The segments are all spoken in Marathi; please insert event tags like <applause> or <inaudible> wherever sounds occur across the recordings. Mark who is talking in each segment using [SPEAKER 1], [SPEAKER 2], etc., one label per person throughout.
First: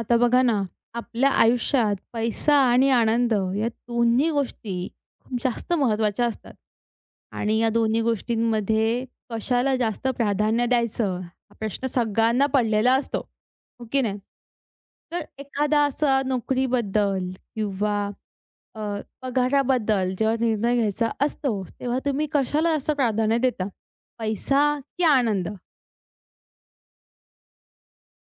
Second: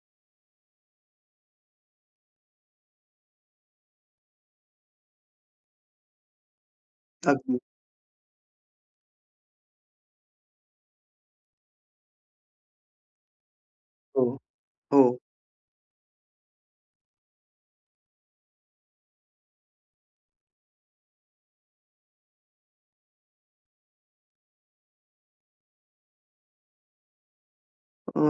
[SPEAKER 1] आता बघा ना, आपल्या आयुष्यात पैसा आणि आनंद या दोन्ही गोष्टी खूप जास्त महत्त्वाच्या असतात आणि
[SPEAKER 2] अगदी.
[SPEAKER 1] या दोन्ही गोष्टींमध्ये कशाला जास्त प्राधान्य द्यायचं, हा प्रश्न सगळ्यांना पडलेला असतो, हो की नाही?
[SPEAKER 2] हो, हो.
[SPEAKER 1] तर एखादा असा नोकरीबद्दल किंवा अ, पगाराबद्दल जेव्हा निर्णय घ्यायचा असतो, तेव्हा तुम्ही कशाला जास्त प्राधान्य देता? पैसा की आनंद?
[SPEAKER 2] अ,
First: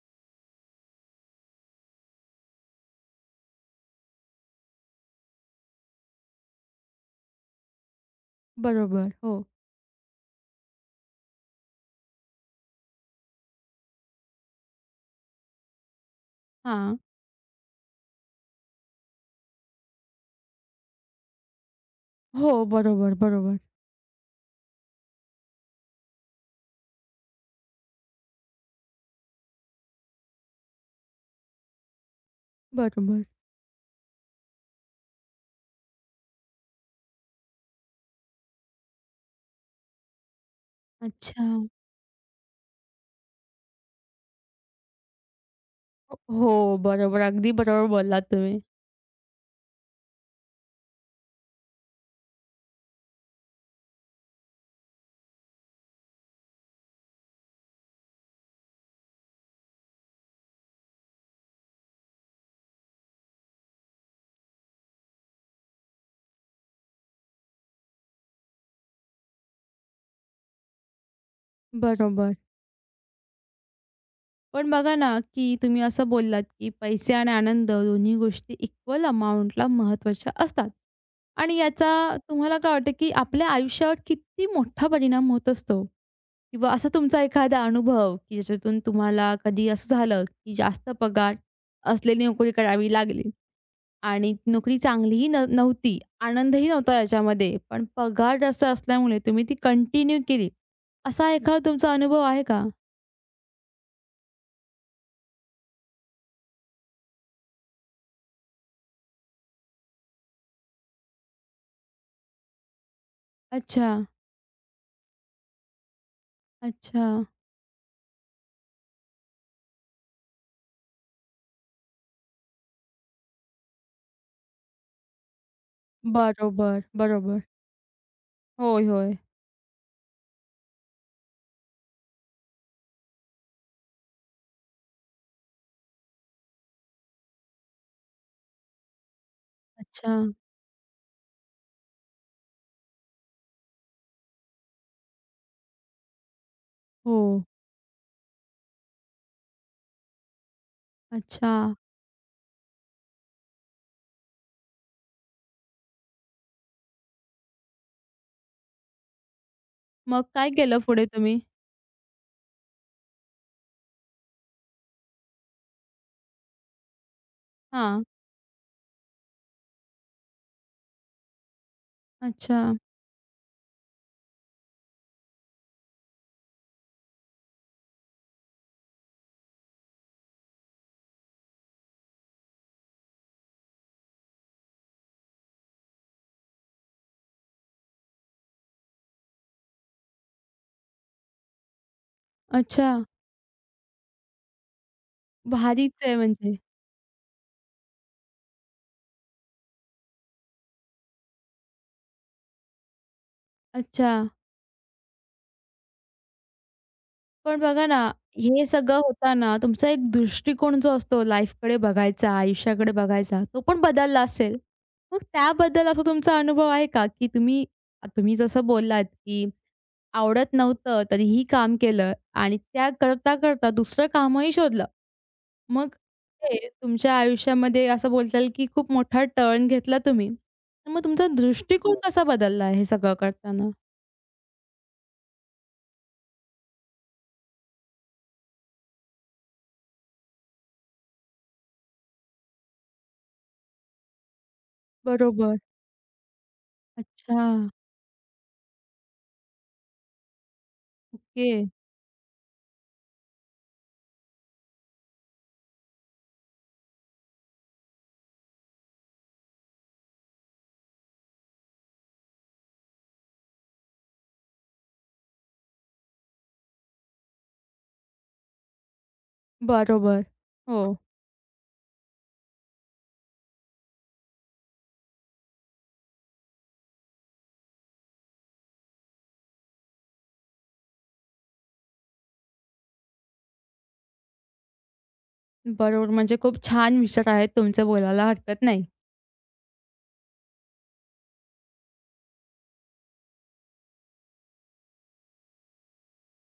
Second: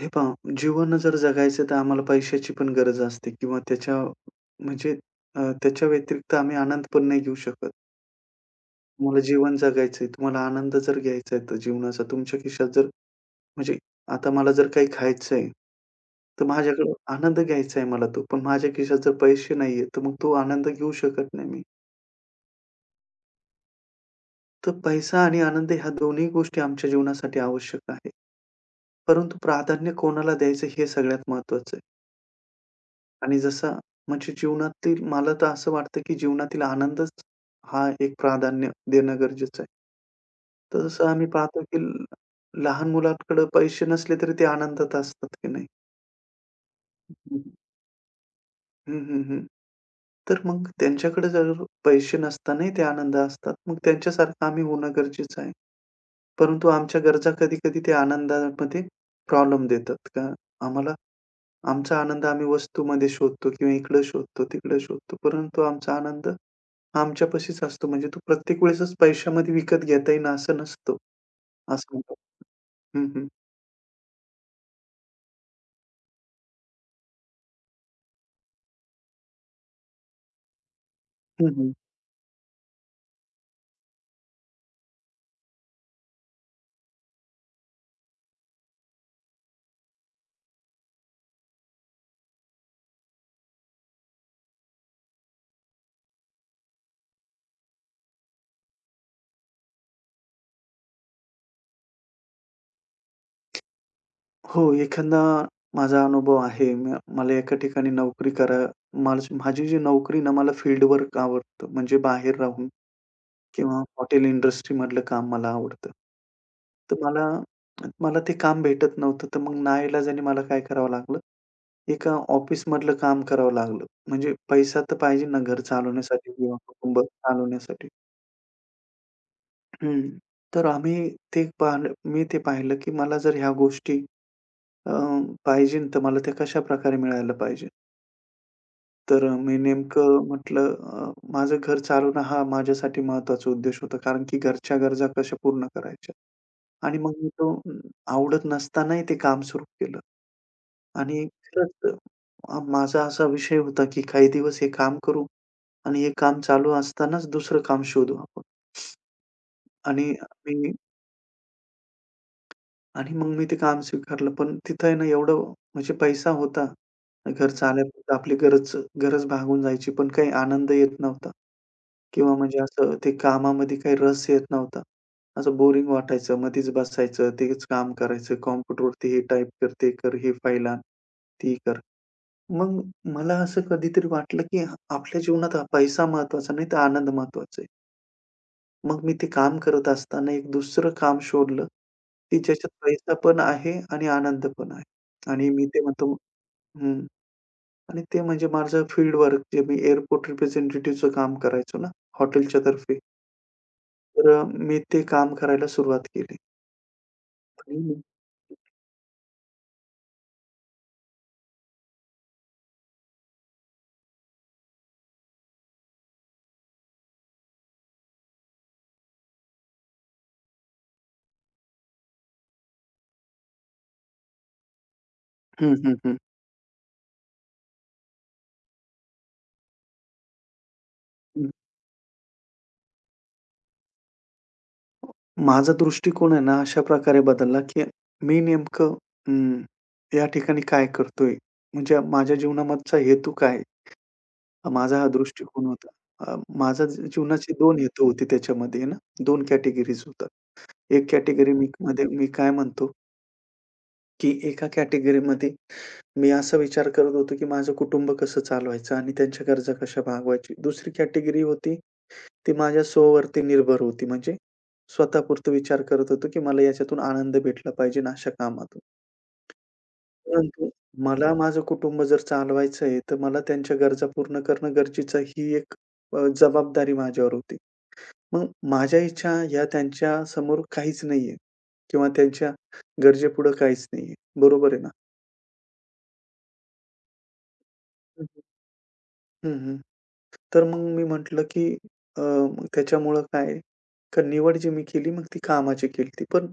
[SPEAKER 2] हे पहा. जीवन जर जगायचं तर आम्हाला पैशाची पण गरज असते किंवा त्याच्या म्हणजे त्याच्या व्यतिरिक्त आम्ही आनंद पण नाही घेऊ शकत.
[SPEAKER 1] बरोबर.
[SPEAKER 2] तुम्हाला
[SPEAKER 1] हो.
[SPEAKER 2] जीवन जगायचंय, तुम्हाला आनंद जर घ्यायचा आहे तर जीवनाचा तुमच्या खिशात जर म्हणजे आता मला जर काही खायचंय, तर माझ्याकडे
[SPEAKER 1] हां.
[SPEAKER 2] आनंद घ्यायचा आहे मला तो. पण माझ्या खिशात जर पैसे नाहीये, तर मग तो आनंद घेऊ शकत नाही मी.
[SPEAKER 1] हो. बरोबर, बरोबर.
[SPEAKER 2] तर पैसा आणि आनंद ह्या दोन्ही गोष्टी आमच्या जीवनासाठी आवश्यक आहे. परंतु प्राधान्य कोणाला द्यायचं हे सगळ्यात महत्त्वाचं आहे.
[SPEAKER 1] बरोबर.
[SPEAKER 2] आणि जसं म्हणजे जीवनातील मला तर असं वाटतं, की जीवनातील आनंदच हा एक प्राधान्य देणं गरजेचं आहे. तर जसं आम्ही
[SPEAKER 1] अच्छा.
[SPEAKER 2] पाहतो, की लहान मुलांकडे पैसे नसले तरी ते आनंदात असतात, की नाही?
[SPEAKER 1] हो, हो, बरोबर. अगदी बरोबर बोललात तुम्ही.
[SPEAKER 2] हं. तर मग त्यांच्याकडे जर पैसे नसतानाही ते आनंद असतात. मग त्यांच्यासारखं आम्ही होणं गरजेचं आहे. परंतु आमच्या गरजा कधी-कधी ते आनंदामध्ये प्रॉब्लेम देतात का? आम्हाला आमचा आनंद आम्ही वस्तूमध्ये शोधतो किंवा इकडं शोधतो, तिकडं शोधतो. परंतु आमचा आनंद आमच्यापाशीच असतो. म्हणजे तो प्रत्येक वेळेसच पैशामध्ये विकत घेता येईन असं नसतो. असं म्हणतो.
[SPEAKER 1] बरोबर.
[SPEAKER 2] हं.
[SPEAKER 1] पण बघा ना, की तुम्ही असं बोललात, की पैसे आणि आनंद दोन्ही गोष्टी इक्वल अमाउंटला महत्त्वाच्या असतात.
[SPEAKER 2] हं,
[SPEAKER 1] आणि
[SPEAKER 2] हं.
[SPEAKER 1] याचा तुम्हाला काय वाटतं, की आपल्या आयुष्यावर किती मोठा परिणाम होत असतो? किंवा असा तुमचा एखादा अनुभव, की ज्याच्यातून तुम्हाला कधी असं झालं, की जास्त पगार असलेली नोकरी करावी लागली? आणि नोकरी चांगलीही न नव्हती, आनंदही नव्हता याच्यामध्ये, पण पगार जास्त असल्यामुळे तुम्ही ती कंटिन्यू केली. असा एखादा तुमचा अनुभव आहे का?
[SPEAKER 2] हो, एखादा माझा अनुभव आहे. मला एका ठिकाणी नोकरी करा. माझी माझी जी नोकरी ना, मला फील्ड वर्क आवडतं. म्हणजे बाहेर राहून किंवा
[SPEAKER 1] अच्छा,
[SPEAKER 2] हॉटेल इंडस्ट्रीमधलं काम मला आवडतं. तर
[SPEAKER 1] अच्छा.
[SPEAKER 2] मला मला ते काम भेटत नव्हतं. तर मग नाईलाजाने मला काय करावं लागलं, एका ऑफिसमधलं काम करावं लागलं. म्हणजे पैसा तर पाहिजे ना, घर चालवण्यासाठी किंवा
[SPEAKER 1] बरोबर,
[SPEAKER 2] कुटुंब
[SPEAKER 1] बरोबर.
[SPEAKER 2] चालवण्यासाठी.
[SPEAKER 1] होय, होय.
[SPEAKER 2] हं. तर आम्ही ते पाहिलं, मी ते पाहिलं, की मला जर ह्या गोष्टी अ, पाहिजे तर मला त्या कशाप्रकारे मिळायला पाहिजे. तर मी
[SPEAKER 1] अच्छा.
[SPEAKER 2] नेमकं म्हटलं, माझं घर चालवणं हा माझ्यासाठी महत्त्वाचा उद्देश होता. कारण की घरच्या गरजा कशा पूर्ण करायच्या. आणि मग
[SPEAKER 1] हो.
[SPEAKER 2] मी तो आवडत नसतानाही ते काम सुरू केलं. आणि
[SPEAKER 1] अच्छा.
[SPEAKER 2] खरंच माझा असा विषय होता, की काही दिवस हे काम करू आणि हे काम चालू असतानाच दुसरं काम शोधू आपण. आणि
[SPEAKER 1] मग काय
[SPEAKER 2] मी
[SPEAKER 1] केलं पुढे तुम्ही?
[SPEAKER 2] आणि मग मी ते काम स्वीकारलं. पण तिथं आहे ना एवढं म्हणजे पैसा होता. घर
[SPEAKER 1] हां.
[SPEAKER 2] चालायपुरतं आपली गरज गरज भागून जायची, पण काही आनंद येत नव्हता किंवा म्हणजे
[SPEAKER 1] अच्छा,
[SPEAKER 2] असं ते कामामध्ये काही रस येत नव्हता. असं बोरिंग वाटायचं. मधीच बसायचं, तेच काम करायचं. कॉम्प्युटरवरती हे टाइप कर, ते कर, हे फाइल आण, ती कर. मग मला असं कधीतरी वाटलं, की आपल्या जीवनात हा पैसा महत्वाचा नाही, तर आनंद महत्वाचा आहे. मग मी ते काम करत असताना एक दुसरं काम शोधलं, की ज्याच्यात
[SPEAKER 1] अच्छा.
[SPEAKER 2] पैसा पण आहे आणि आनंद पण आहे, आणि मी ते
[SPEAKER 1] भारीच
[SPEAKER 2] म्हणतो.
[SPEAKER 1] आहे म्हणजे.
[SPEAKER 2] हं. आणि ते म्हणजे माझं फील्ड वर्क, जे मी एअरपोर्ट रिप्रेझेंटेटिव्हचं काम करायचो ना, हॉटेलच्या तर्फे.
[SPEAKER 1] अच्छा.
[SPEAKER 2] तर मी ते काम करायला सुरुवात केली.
[SPEAKER 1] पण बघा ना, हे सगळं होताना तुमचा एक दृष्टिकोन जो असतो लाईफकडे बघायचा, आयुष्याकडे बघायचा, तो पण बदलला असेल. मग त्याबद्दल असा तुमचा अनुभव आहे का, की तुम्ही तुम्ही जसं बोललात, की आवडत नव्हतं तरीही काम केलं आणि त्या करता-करता दुसरं कामही शोधलं.
[SPEAKER 2] हं,
[SPEAKER 1] मग
[SPEAKER 2] हं, हं.
[SPEAKER 1] ते तुमच्या आयुष्यामध्ये असं बोलता येईल, की खूप मोठा टर्न घेतला तुम्ही. तर मग तुमचा दृष्टिकोन कसा बदलला हे सगळं करताना?
[SPEAKER 2] माझा दृष्टिकोन आहे ना, अशा प्रकारे बदलला, की मी नेमकं अं, या ठिकाणी काय करतोय? म्हणजे माझ्या जीवनामागचा हेतू काय आहे? माझा हा
[SPEAKER 1] बरोबर.
[SPEAKER 2] दृष्टिकोन होता. माझा
[SPEAKER 1] अच्छा.
[SPEAKER 2] जीवनाचे 2 हेतू होते त्याच्यामध्ये ना, 2 कॅटेगरीज होतात. एक
[SPEAKER 1] ओके.
[SPEAKER 2] कॅटेगरी मी मध्ये मी काय म्हणतो, की एका कॅटेगरीमध्ये मी असा विचार करत होतो, की माझं कुटुंब कसं चालवायचं आणि त्यांच्या गरजा कशा भागवायची. दुसरी कॅटेगरी होती ती माझ्या स्ववरती निर्भर होती. म्हणजे स्वतःपुरता विचार करत होतो, की मला याच्यातून आनंद भेटला पाहिजे ना, अशा कामातून.
[SPEAKER 1] बरोबर.
[SPEAKER 2] परंतु
[SPEAKER 1] हो.
[SPEAKER 2] मला माझं कुटुंब जर चालवायचं आहे, तर मला त्यांच्या गरजा पूर्ण करणं गरजेचं आहे, ही एक जबाबदारी माझ्यावर होती. मग माझ्या इच्छा ह्या त्यांच्यासमोर काहीच नाहीये किंवा त्यांच्या गरजेपुढं काहीच नाहीये. बरोबर आहे ना?
[SPEAKER 1] बरोबर, म्हणजे खूप छान विचार आहेत तुमचे,
[SPEAKER 2] हं,
[SPEAKER 1] बोलायला
[SPEAKER 2] हं.
[SPEAKER 1] हरकत नाही.
[SPEAKER 2] तर मग मी म्हटलं, की मग त्याच्यामुळं काय, का निवड जी मी केली मग ती कामाची केली, पण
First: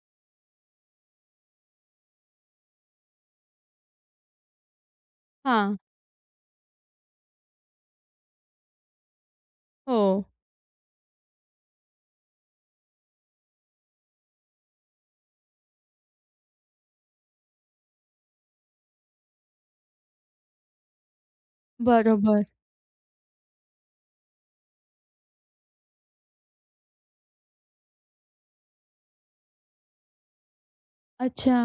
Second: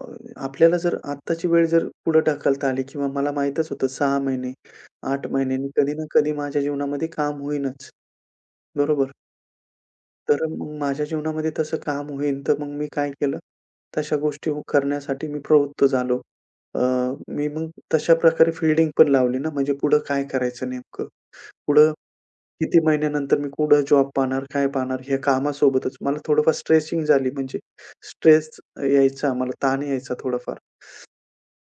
[SPEAKER 2] अ, आपल्याला जर आत्ताची वेळ जर पुढे ढकलता आली, किंवा मला माहीतच होतं 6 महिने, 8 महिन्यांनी
[SPEAKER 1] हां.
[SPEAKER 2] कधी ना कधी माझ्या जीवनामध्ये काम होईनच, बरोबर?
[SPEAKER 1] हो.
[SPEAKER 2] तर मग माझ्या जीवनामध्ये तसं काम होईन, तर मग मी काय केलं, करण्यासाठी मी प्रवृत्त झालो. अ, मी मग तशा प्रकारे फिल्डिंग पण लावली ना, म्हणजे पुढं काय करायचं नेमकं? पुढं
[SPEAKER 1] बरोबर.
[SPEAKER 2] किती महिन्यानंतर मी कुठं जॉब पाहणार, काय पाहणार? हे कामासोबतच मला थोडंफार स्ट्रेचिंग झाली, म्हणजे स्ट्रेस यायचा, मला ताण यायचा थोडाफार.
[SPEAKER 1] अच्छा.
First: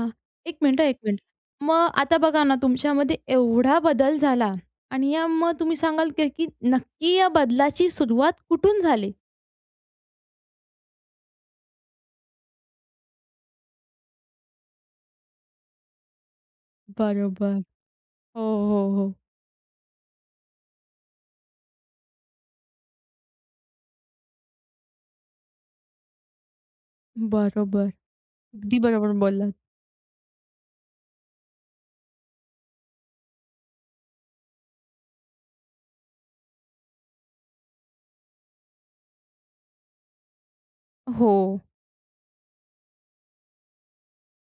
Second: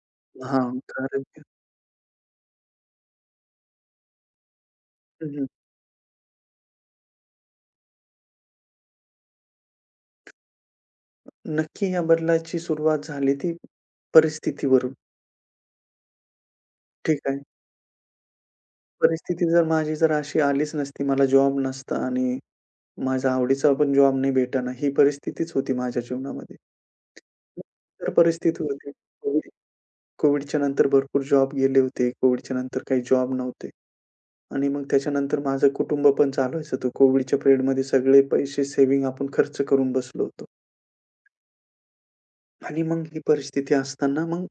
[SPEAKER 1] एक
[SPEAKER 2] हां,
[SPEAKER 1] मिनिट, एक मिनिट.
[SPEAKER 2] कारण.
[SPEAKER 1] मग आता बघा ना, तुमच्यामध्ये एवढा बदल झाला आणि या
[SPEAKER 2] हं.
[SPEAKER 1] मग तुम्ही सांगाल का, की नक्की या बदलाची सुरुवात कुठून झाली?
[SPEAKER 2] नक्की या बदलाची सुरुवात झाली ती परिस्थितीवरून. ठीक आहे.
[SPEAKER 1] बरोबर. हो, हो, हो.
[SPEAKER 2] परिस्थिती जर माझी जर अशी आलीच नसती, मला जॉब नसता आणि माझा आवडीचा पण जॉब नाही भेटेना, ही परिस्थितीच होती माझ्या जीवनामध्ये.
[SPEAKER 1] बरोबर.
[SPEAKER 2] तर परिस्थिती
[SPEAKER 1] अगदी
[SPEAKER 2] होती.
[SPEAKER 1] बरोबर
[SPEAKER 2] कोविड
[SPEAKER 1] बोललात.
[SPEAKER 2] कोविडच्या नंतर भरपूर जॉब गेले होते. कोविडच्या नंतर काही जॉब नव्हते. आणि मग त्याच्यानंतर माझं कुटुंब पण चालवायचं होतं. कोविडच्या पिरियडमध्ये सगळे पैसे सेव्हिंग आपण खर्च करून बसलो होतो.
[SPEAKER 1] हो.
[SPEAKER 2] आणि मग ही परिस्थिती असताना मग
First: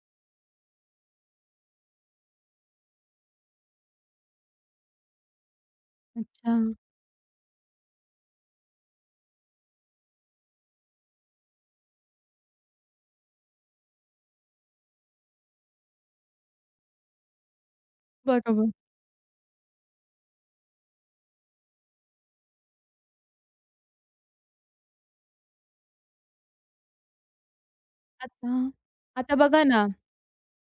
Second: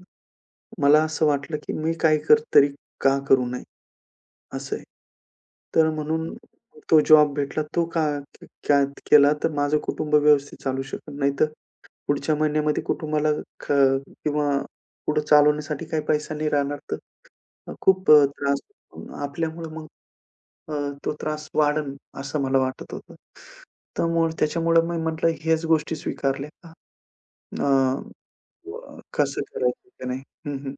[SPEAKER 2] मला असं वाटलं, की मी काही कर तरी का करू नये? असं आहे. तर म्हणून
[SPEAKER 1] अच्छा.
[SPEAKER 2] तो जॉब भेटला, तो का का केला तर माझं कुटुंब व्यवस्थित चालू शकत नाही, तर पुढच्या महिन्यामध्ये कुटुंबाला ख किंवा पुढे चालवण्यासाठी काही पैसा नाही राहणार तर खूप त्रास
[SPEAKER 1] बरोबर.
[SPEAKER 2] आपल्यामुळे मग अ, तो त्रास वाढेल असं मला वाटत होतं. त्यामुळे त्याच्यामुळे मी म्हटलं हेच गोष्टी स्वीकारल्या. का अ,
[SPEAKER 1] आता
[SPEAKER 2] हो.
[SPEAKER 1] आता
[SPEAKER 2] कसं
[SPEAKER 1] बघा ना,
[SPEAKER 2] करायचं की नाही? हं.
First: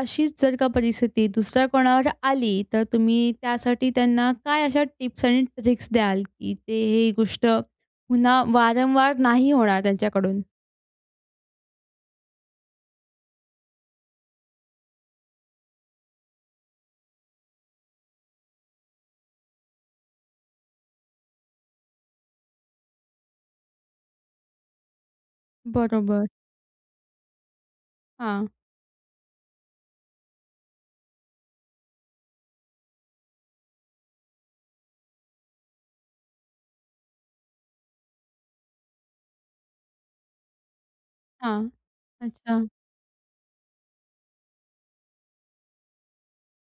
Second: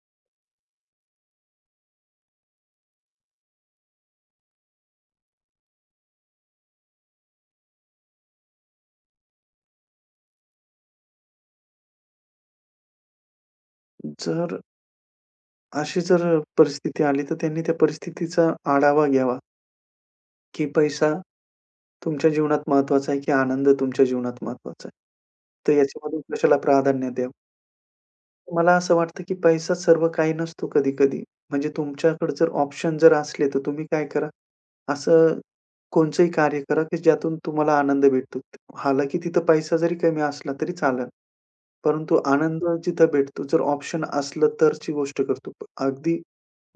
[SPEAKER 1] अशीच जर का परिस्थिती दुसऱ्या कोणावर आली, तर तुम्ही त्यासाठी त्यांना काय अशा टिप्स आणि ट्रिक्स द्याल, की ते ही गोष्ट पुन्हा वारंवार नाही होणार त्यांच्याकडून?
[SPEAKER 2] जर अशी जर परिस्थिती आली, तर त्यांनी त्या परिस्थितीचा आढावा घ्यावा, की पैसा तुमच्या जीवनात महत्त्वाचा आहे, की आनंद तुमच्या जीवनात महत्त्वाचा आहे. तर याच्यामधून
[SPEAKER 1] बरोबर.
[SPEAKER 2] कशाला प्राधान्य द्यावं?
[SPEAKER 1] हां,
[SPEAKER 2] मला असं वाटतं, की पैसा सर्व काही नसतो कधी-कधी. म्हणजे तुमच्याकडे जर ऑप्शन जर असले, तर तुम्ही काय करा, असं कोणचंही कार्य करा, की ज्यातून तुम्हाला आनंद भेटतो. हालांकी तिथं पैसा जरी कमी असला तरी चालेल,
[SPEAKER 1] हां.
[SPEAKER 2] परंतु
[SPEAKER 1] अच्छा.
[SPEAKER 2] आनंद जिथं भेटतो, जर ऑप्शन असलं तरची गोष्ट करतो. अगदी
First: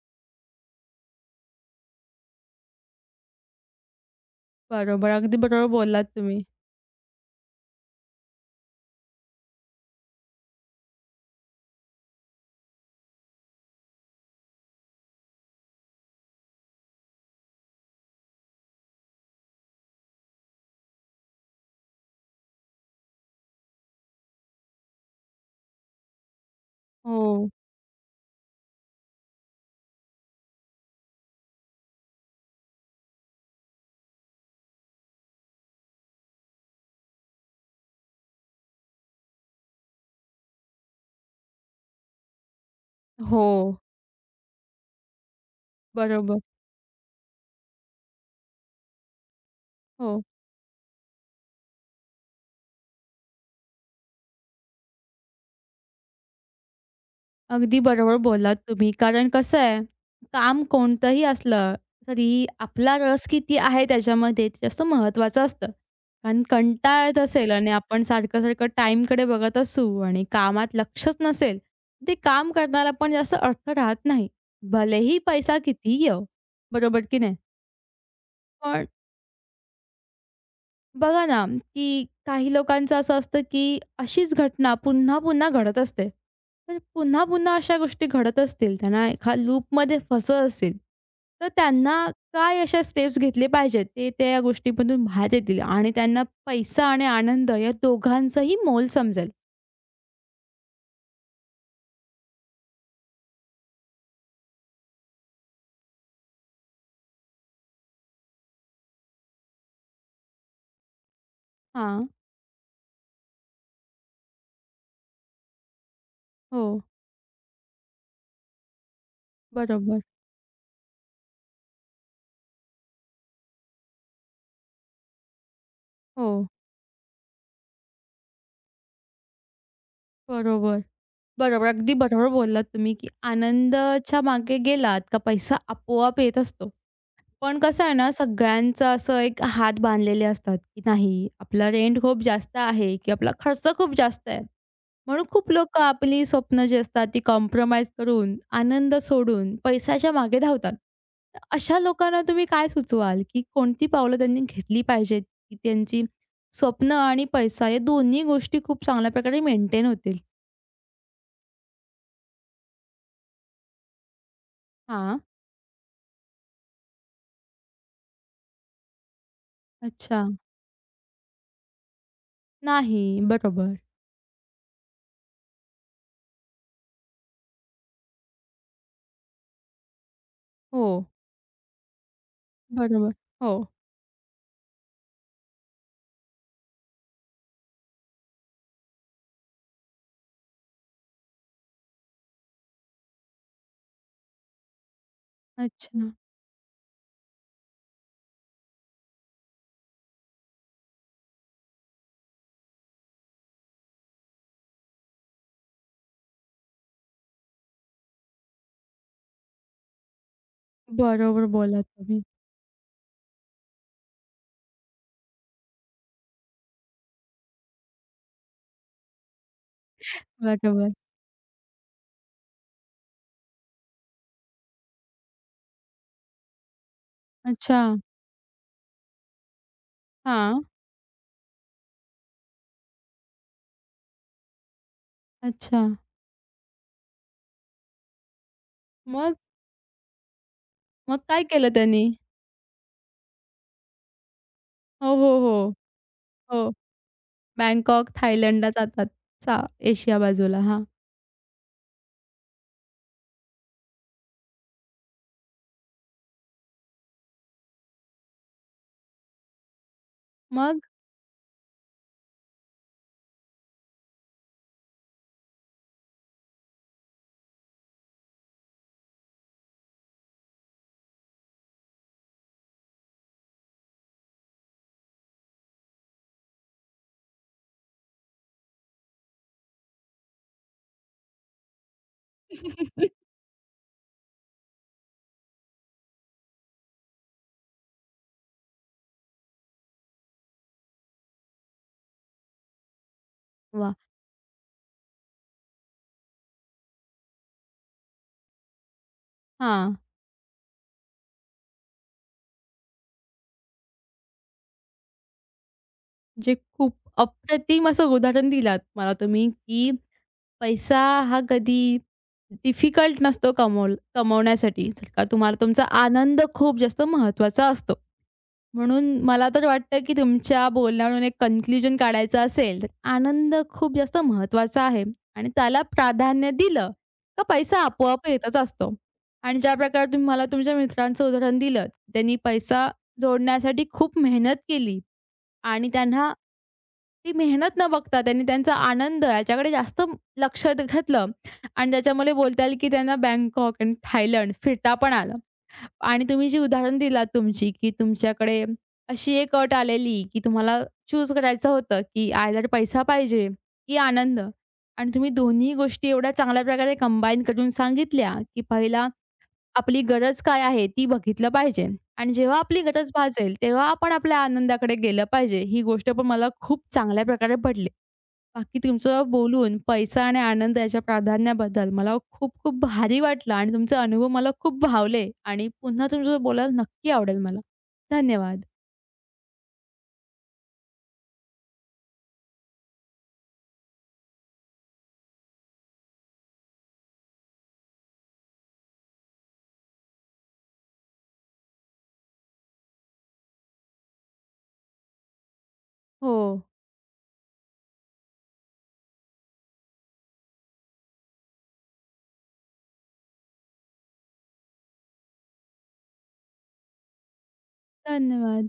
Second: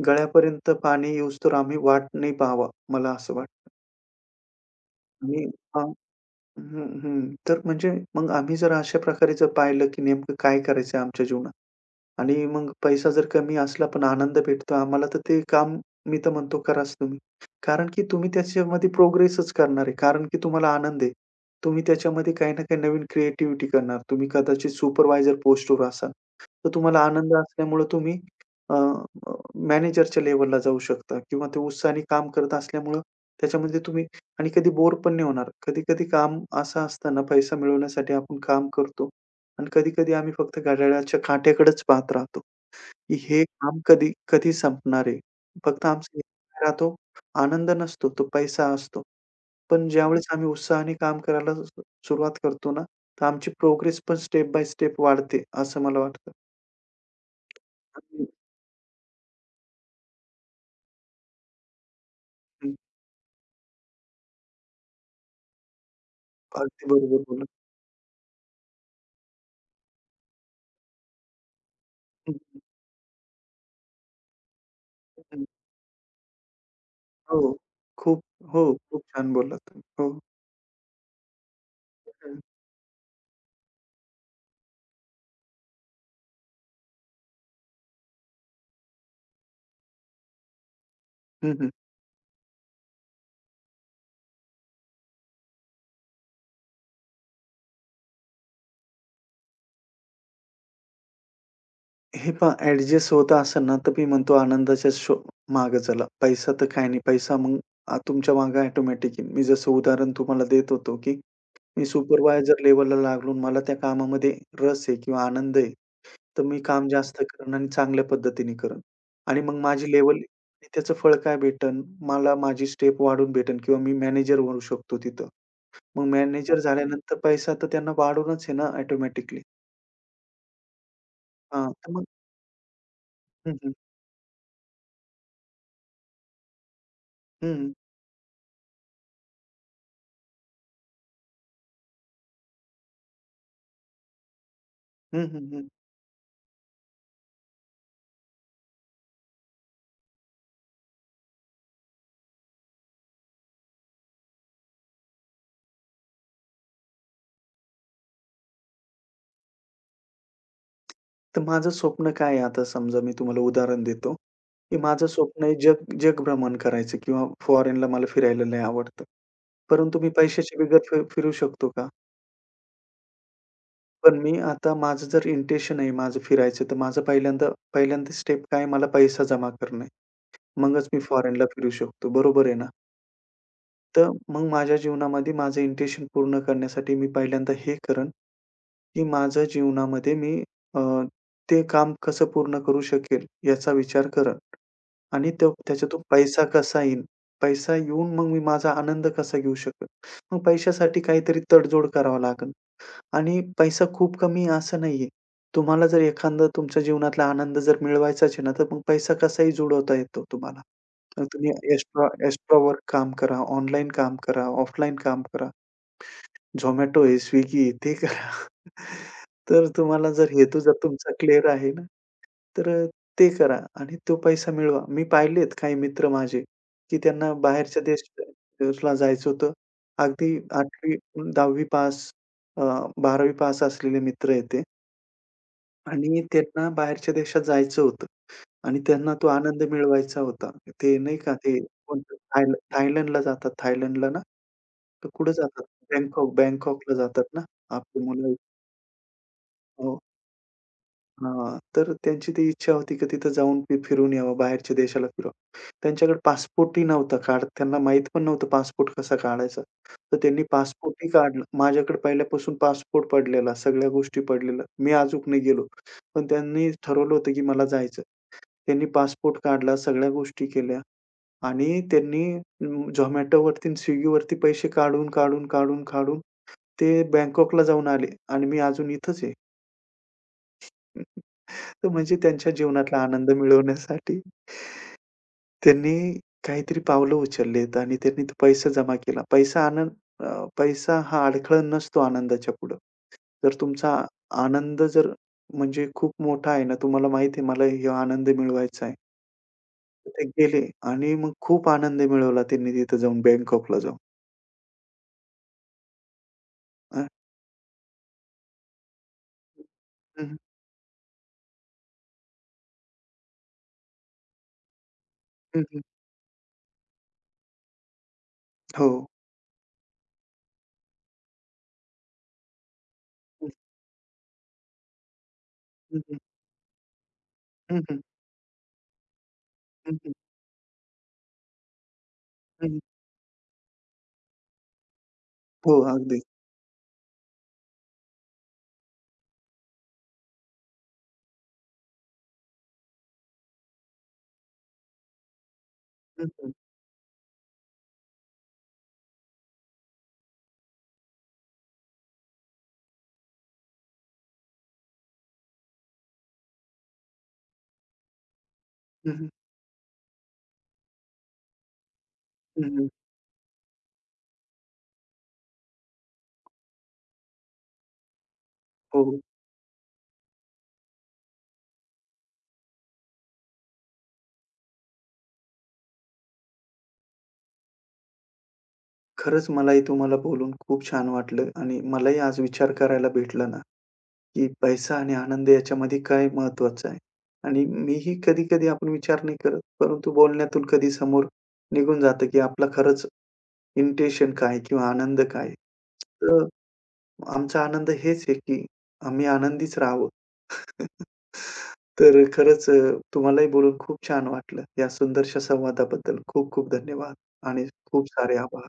[SPEAKER 2] गळ्यापर्यंत पाणी येऊस्तोवर आम्ही वाट नाही पाहावा, मला असं वाटतं.
[SPEAKER 1] बरोबर. अगदी
[SPEAKER 2] आणि
[SPEAKER 1] बरोबर
[SPEAKER 2] हां.
[SPEAKER 1] बोललात तुम्ही.
[SPEAKER 2] हं. तर म्हणजे मग आम्ही जर अशा प्रकारे जर पाहिलं, की नेमकं काय करायचं आहे आमच्या जीवनात. आणि मग पैसा जर कमी असला पण आनंद भेटतो आम्हाला, तर ते काम मी तर म्हणतो कराच तुम्ही. कारण की तुम्ही त्याच्यामध्ये प्रोग्रेसच करणार आहे. कारण की तुम्हाला आनंद आहे. तुम्ही त्याच्यामध्ये काही ना काही नवीन क्रिएटिव्हिटी करणार. तुम्ही कदाचित सुपरवायझर पोस्टवर असाल, तर तुम्हाला आनंद
[SPEAKER 1] हो,
[SPEAKER 2] असल्यामुळं तुम्ही अ, अ, मॅनेजरच्या लेव्हलला जाऊ शकता, किंवा ते उत्साहाने काम करत असल्यामुळं त्याच्यामध्ये तुम्ही, आणि कधी बोर पण नाही होणार. कधी-कधी काम असं असतं ना, पैसा मिळवण्यासाठी आपण काम करतो. आणि कधी-कधी आम्ही फक्त घड्याळाच्या काट्याकडेच पाहत राहतो, की हे
[SPEAKER 1] हो.
[SPEAKER 2] काम कधी कधी संपणार आहे. फक्त आमचा
[SPEAKER 1] बरोबर.
[SPEAKER 2] काय राहतो, आनंद नसतो, तो पैसा असतो. पण
[SPEAKER 1] हो.
[SPEAKER 2] ज्यावेळेस आम्ही उत्साहाने काम करायला सुरुवात करतो ना, तर आमची प्रोग्रेस पण स्टेप बाय स्टेप वाढते, असं मला वाटतं.
[SPEAKER 1] अगदी बरोबर
[SPEAKER 2] आणि
[SPEAKER 1] बोललात तुम्ही. कारण कसं आहे, काम कोणतंही असलं तरी
[SPEAKER 2] हं,
[SPEAKER 1] आपला रस किती आहे त्याच्यामध्ये ते जास्त महत्त्वाचं असतं. कारण
[SPEAKER 2] अगदी
[SPEAKER 1] कंटाळा येत
[SPEAKER 2] बरोबर बोलला.
[SPEAKER 1] असेल आणि आपण सारखं-सारखं टाईमकडे बघत असू आणि कामात लक्षच नसेल, ते
[SPEAKER 2] हं,
[SPEAKER 1] काम
[SPEAKER 2] हं,
[SPEAKER 1] करण्याला पण जास्त अर्थ राहत नाही. भलेही
[SPEAKER 2] हं.
[SPEAKER 1] पैसा किती येवो, बरोबर की नाही?
[SPEAKER 2] हो. खूप हो,
[SPEAKER 1] पण
[SPEAKER 2] खूप छान बोललात तुम्ही. हो.
[SPEAKER 1] बघा ना, की काही लोकांचं असं असतं, की अशीच घटना पुन्हा-पुन्हा घडत असते. तर पुन्हा-पुन्हा अशा गोष्टी घडत असतील, त्यांना एका लूपमध्ये फसत असेल, तर
[SPEAKER 2] हं.
[SPEAKER 1] त्यांना काय अशा स्टेप्स घेतले पाहिजेत, ते त्या गोष्टीमधून बाहेर येतील आणि त्यांना पैसा आणि आनंद या दोघांचंही मोल समजेल?
[SPEAKER 2] हे पहा, ॲडजस्ट होत असेल ना, तर मी म्हणतो आनंदाच्या मागे चला. पैसा तर काही नाही. पैसा मग तुमच्या मागे ऑटोमॅटिक येईल. मी जसं उदाहरण तुम्हाला देत होतो, की मी
[SPEAKER 1] हां.
[SPEAKER 2] सुपरवायझर लेवलला लागलो आणि मला त्या कामामध्ये रस आहे किंवा आनंद आहे, तर मी
[SPEAKER 1] हो.
[SPEAKER 2] काम जास्त करेन आणि चांगल्या पद्धतीने करेन. आणि मग माझी
[SPEAKER 1] बरोबर.
[SPEAKER 2] लेव्हल, त्याचं फळ काय भेटेल? मला माझी स्टेप वाढून भेटेल, किंवा मी मॅनेजर होऊ शकतो तिथं. मग
[SPEAKER 1] हो.
[SPEAKER 2] मॅनेजर झाल्यानंतर पैसा तर त्यांना वाढूनच आहे ना ऑटोमॅटिकली.
[SPEAKER 1] बरोबर. बरोबर.
[SPEAKER 2] हां, तर
[SPEAKER 1] अगदी
[SPEAKER 2] मग.
[SPEAKER 1] बरोबर बोललात तुम्ही, की
[SPEAKER 2] हं.
[SPEAKER 1] आनंदाच्या मागे गेलात का पैसा आपोआप येत असतो.
[SPEAKER 2] हं,
[SPEAKER 1] पण
[SPEAKER 2] हं.
[SPEAKER 1] कसं आहे ना, सगळ्यांचं असं एक हात बांधलेले असतात, की नाही आपला रेंट खूप जास्त आहे, की आपला खर्च खूप जास्त आहे. म्हणून
[SPEAKER 2] हं,
[SPEAKER 1] खूप
[SPEAKER 2] हं,
[SPEAKER 1] लोकं आपली स्वप्न जी असतात ती कॉम्प्रोमाईज करून, आनंद सोडून पैशाच्या मागे धावतात. तर अशा लोकांना तुम्ही काय सुचवाल, की कोणती पावलं त्यांनी घेतली पाहिजेत, की त्यांची स्वप्न आणि पैसा या दोन्ही गोष्टी खूप चांगल्या प्रकारे मेंटेन होतील?
[SPEAKER 2] तर माझं स्वप्न काय आहे, आता समजा मी तुम्हाला उदाहरण देतो, की माझं
[SPEAKER 1] हां,
[SPEAKER 2] स्वप्न आहे जग, जगभ्रमण करायचं, किंवा फॉरेनला मला फिरायला लय आवडतं. परंतु मी
[SPEAKER 1] अच्छा.
[SPEAKER 2] पैशाची बिगत फिरू शकतो का?
[SPEAKER 1] नाही, बरोबर.
[SPEAKER 2] पण मी आता माझं जर इंटेन्शन आहे माझं फिरायचं, तर माझं पहिल्यांदा पहिल्यांदा स्टेप काय आहे, मला पैसा जमा करणे.
[SPEAKER 1] हो,
[SPEAKER 2] मगच मी फॉरेनला फिरू शकतो. बरोबर आहे ना?
[SPEAKER 1] बरोबर. हो,
[SPEAKER 2] तर मग माझ्या जीवनामध्ये माझं इंटेन्शन पूर्ण करण्यासाठी मी पहिल्यांदा हे करेन, की माझं जीवनामध्ये मी अ, ते काम कसं पूर्ण करू शकेल याचा विचार करेन, आणि तो त्याच्यातून
[SPEAKER 1] अच्छा.
[SPEAKER 2] पैसा कसा येईल? पैसा येऊन मग मी माझा आनंद कसा घेऊ शकेल? मग पैशासाठी काहीतरी तडजोड करावं लागेल. आणि पैसा खूप कमी आहे असं नाहीये. तुम्हाला जर एखादा तुमच्या जीवनातला आनंद जर मिळवायचाच आहे ना, तर मग पैसा कसाही जुळवता येतो तुम्हाला. मग
[SPEAKER 1] बरोबर
[SPEAKER 2] तुम्ही
[SPEAKER 1] बोललात
[SPEAKER 2] एक्स्ट्रा
[SPEAKER 1] तुम्ही.
[SPEAKER 2] एक्स्ट्रा वर्क काम करा, ऑनलाईन काम करा, ऑफलाईन काम करा. Zomato आहे, Swiggy आहे, ते करा. तर तुम्हाला जर हेतू जर
[SPEAKER 1] बरोबर.
[SPEAKER 2] तुमचा क्लिअर आहे ना, तर ते करा आणि तो पैसा मिळवा. मी पाहिलेत काही मित्र माझे, की त्यांना बाहेरच्या
[SPEAKER 1] अच्छा.
[SPEAKER 2] देशाला जायचं होतं. अगदी
[SPEAKER 1] हां.
[SPEAKER 2] 8वी 10वी पास अ, 12वी पास असलेले मित्र आहेत ते,
[SPEAKER 1] अच्छा.
[SPEAKER 2] आणि त्यांना बाहेरच्या देशात जायचं होतं. आणि त्यांना तो
[SPEAKER 1] मग?
[SPEAKER 2] आनंद मिळवायचा होता. ते नाही
[SPEAKER 1] मग
[SPEAKER 2] का
[SPEAKER 1] काय
[SPEAKER 2] ते
[SPEAKER 1] केलं त्यांनी?
[SPEAKER 2] कोणतं थायलंडला जातात. थायलंडला ना,
[SPEAKER 1] हो,
[SPEAKER 2] तर
[SPEAKER 1] हो,
[SPEAKER 2] कुठे जातात?
[SPEAKER 1] हो. हो.
[SPEAKER 2] बँकॉकला जातात ना, आपली
[SPEAKER 1] बँकॉक,
[SPEAKER 2] मुलं.
[SPEAKER 1] थायलंडला जातात, सा
[SPEAKER 2] हो.
[SPEAKER 1] एशिया बाजूला. हां.
[SPEAKER 2] हां, तर त्यांची ती इच्छा होती, की तिथं जाऊन ते फिरून यावं, बाहेरच्या देशाला फिरावं. त्यांच्याकडे पासपोर्टही नव्हता, त्यांना माहीत पण नव्हतं पासपोर्ट कसा काढायचा. तर त्यांनी
[SPEAKER 1] मग?
[SPEAKER 2] पासपोर्टही काढला. माझ्याकडे पहिल्यापासून पासपोर्ट पडलेला, सगळ्या गोष्टी पडलेल्या. मी अजूक नाही गेलो. पण त्यांनी ठरवलं होतं, की मला जायचं. त्यांनी पासपोर्ट काढला, सगळ्या गोष्टी केल्या. आणि त्यांनी Zomatoवरती आणि Swiggyवरती पैसे काढून, काढून, काढून, काढून ते बँकॉकला जाऊन आले, आणि मी अजून इथंच आहे. <laughs> तर म्हणजे त्यांच्या जीवनातला आनंद
[SPEAKER 1] <laughs>
[SPEAKER 2] मिळवण्यासाठी त्यांनी काहीतरी पावलं उचललेत आणि त्यांनी तो पैसा जमा केला. पैसा आनंद, पैसा हा अडथळा नसतो आनंदाच्या पुढं. जर तुमचा
[SPEAKER 1] वाह!
[SPEAKER 2] आनंद जर म्हणजे खूप मोठा आहे ना, तुम्हाला माहिती आहे मला हे आनंद मिळवायचा आहे.
[SPEAKER 1] हां.
[SPEAKER 2] तर ते गेले आणि मग खूप आनंद मिळवला त्यांनी तिथं जाऊन, बँकॉकला जाऊन.
[SPEAKER 1] जे खूप
[SPEAKER 2] अ,
[SPEAKER 1] अप्रतिम असं उदाहरण दिलात मला तुम्ही, की
[SPEAKER 2] हं.
[SPEAKER 1] पैसा हा कधी डिफिकल्ट नसतो कमवण्यासाठी. जर का तुम्हाला
[SPEAKER 2] हं.
[SPEAKER 1] तुमचा आनंद खूप जास्त महत्त्वाचा असतो.
[SPEAKER 2] हो.
[SPEAKER 1] म्हणून मला तर वाटतं, की तुमच्या बोलण्यावरून एक कन्क्लुजन काढायचं असेल, तर
[SPEAKER 2] हं,
[SPEAKER 1] आनंद खूप जास्त महत्त्वाचा आहे आणि त्याला
[SPEAKER 2] हं.
[SPEAKER 1] प्राधान्य दिलं, का
[SPEAKER 2] हं,
[SPEAKER 1] पैसा
[SPEAKER 2] हं.
[SPEAKER 1] आपोआप येतच असतो. आणि ज्या
[SPEAKER 2] हं,
[SPEAKER 1] प्रकारे
[SPEAKER 2] हं.
[SPEAKER 1] तुम्ही मला तुमच्या मित्रांचं उदाहरण दिलं, त्यांनी
[SPEAKER 2] हं.
[SPEAKER 1] पैसा जोडण्यासाठी खूप मेहनत केली
[SPEAKER 2] हो,
[SPEAKER 1] आणि
[SPEAKER 2] अगदी.
[SPEAKER 1] त्यांना ती मेहनत न बघता त्यांनी त्यांचा आनंद याच्याकडे जास्त लक्ष घातलं आणि त्याच्यामुळे बोलता येईल की त्यांना बँकॉक आणि थायलंड फिरता पण आलं. आणि
[SPEAKER 2] हं,
[SPEAKER 1] तुम्ही
[SPEAKER 2] हं.
[SPEAKER 1] जी उदाहरण दिलात तुमची, की तुमच्याकडे अशी एक अट आलेली, की तुम्हाला चूज करायचं होतं, की आयदर पैसा पाहिजे की आनंद, आणि तुम्ही दोन्ही गोष्टी एवढ्या चांगल्या प्रकारे कंबाईन करून सांगितल्या, की पहिला
[SPEAKER 2] हं.
[SPEAKER 1] आपली गरज काय आहे ती बघितलं पाहिजे आणि जेव्हा
[SPEAKER 2] हं,
[SPEAKER 1] आपली
[SPEAKER 2] हं.
[SPEAKER 1] गरज भासेल तेव्हा आपण आपल्या आनंदाकडे गेलं पाहिजे. ही गोष्ट पण मला खूप चांगल्या प्रकारे पटली. बाकी
[SPEAKER 2] हो, हो.
[SPEAKER 1] तुमचं बोलून पैसा आणि आनंद याच्या प्राधान्याबद्दल मला खूप खूप भारी वाटलं आणि तुमचे अनुभव मला खूप भावले आणि पुन्हा तुमच्यासोबत बोलायला नक्की आवडेल मला. धन्यवाद.
[SPEAKER 2] खरंच मलाही तुम्हाला बोलून खूप छान वाटलं, आणि मलाही आज विचार करायला भेटला ना, की पैसा आणि आनंद याच्यामध्ये काय महत्त्वाचं आहे. आणि मीही कधी-कधी आपण विचार नाही करत, परंतु बोलण्यातून कधी समोर निघून जातं, की आपला खरंच इंटेन्शन काय किंवा आनंद काय आहे.
[SPEAKER 1] हो,
[SPEAKER 2] तर आमचा आनंद हेच आहे, की आम्ही आनंदीच राहावं. <laughs> तर खरंच तुम्हालाही बोलून खूप छान वाटलं. या सुंदरशा संवादाबद्दल खूप खूप धन्यवाद आणि खूप सारे आभार.
[SPEAKER 1] धन्यवाद.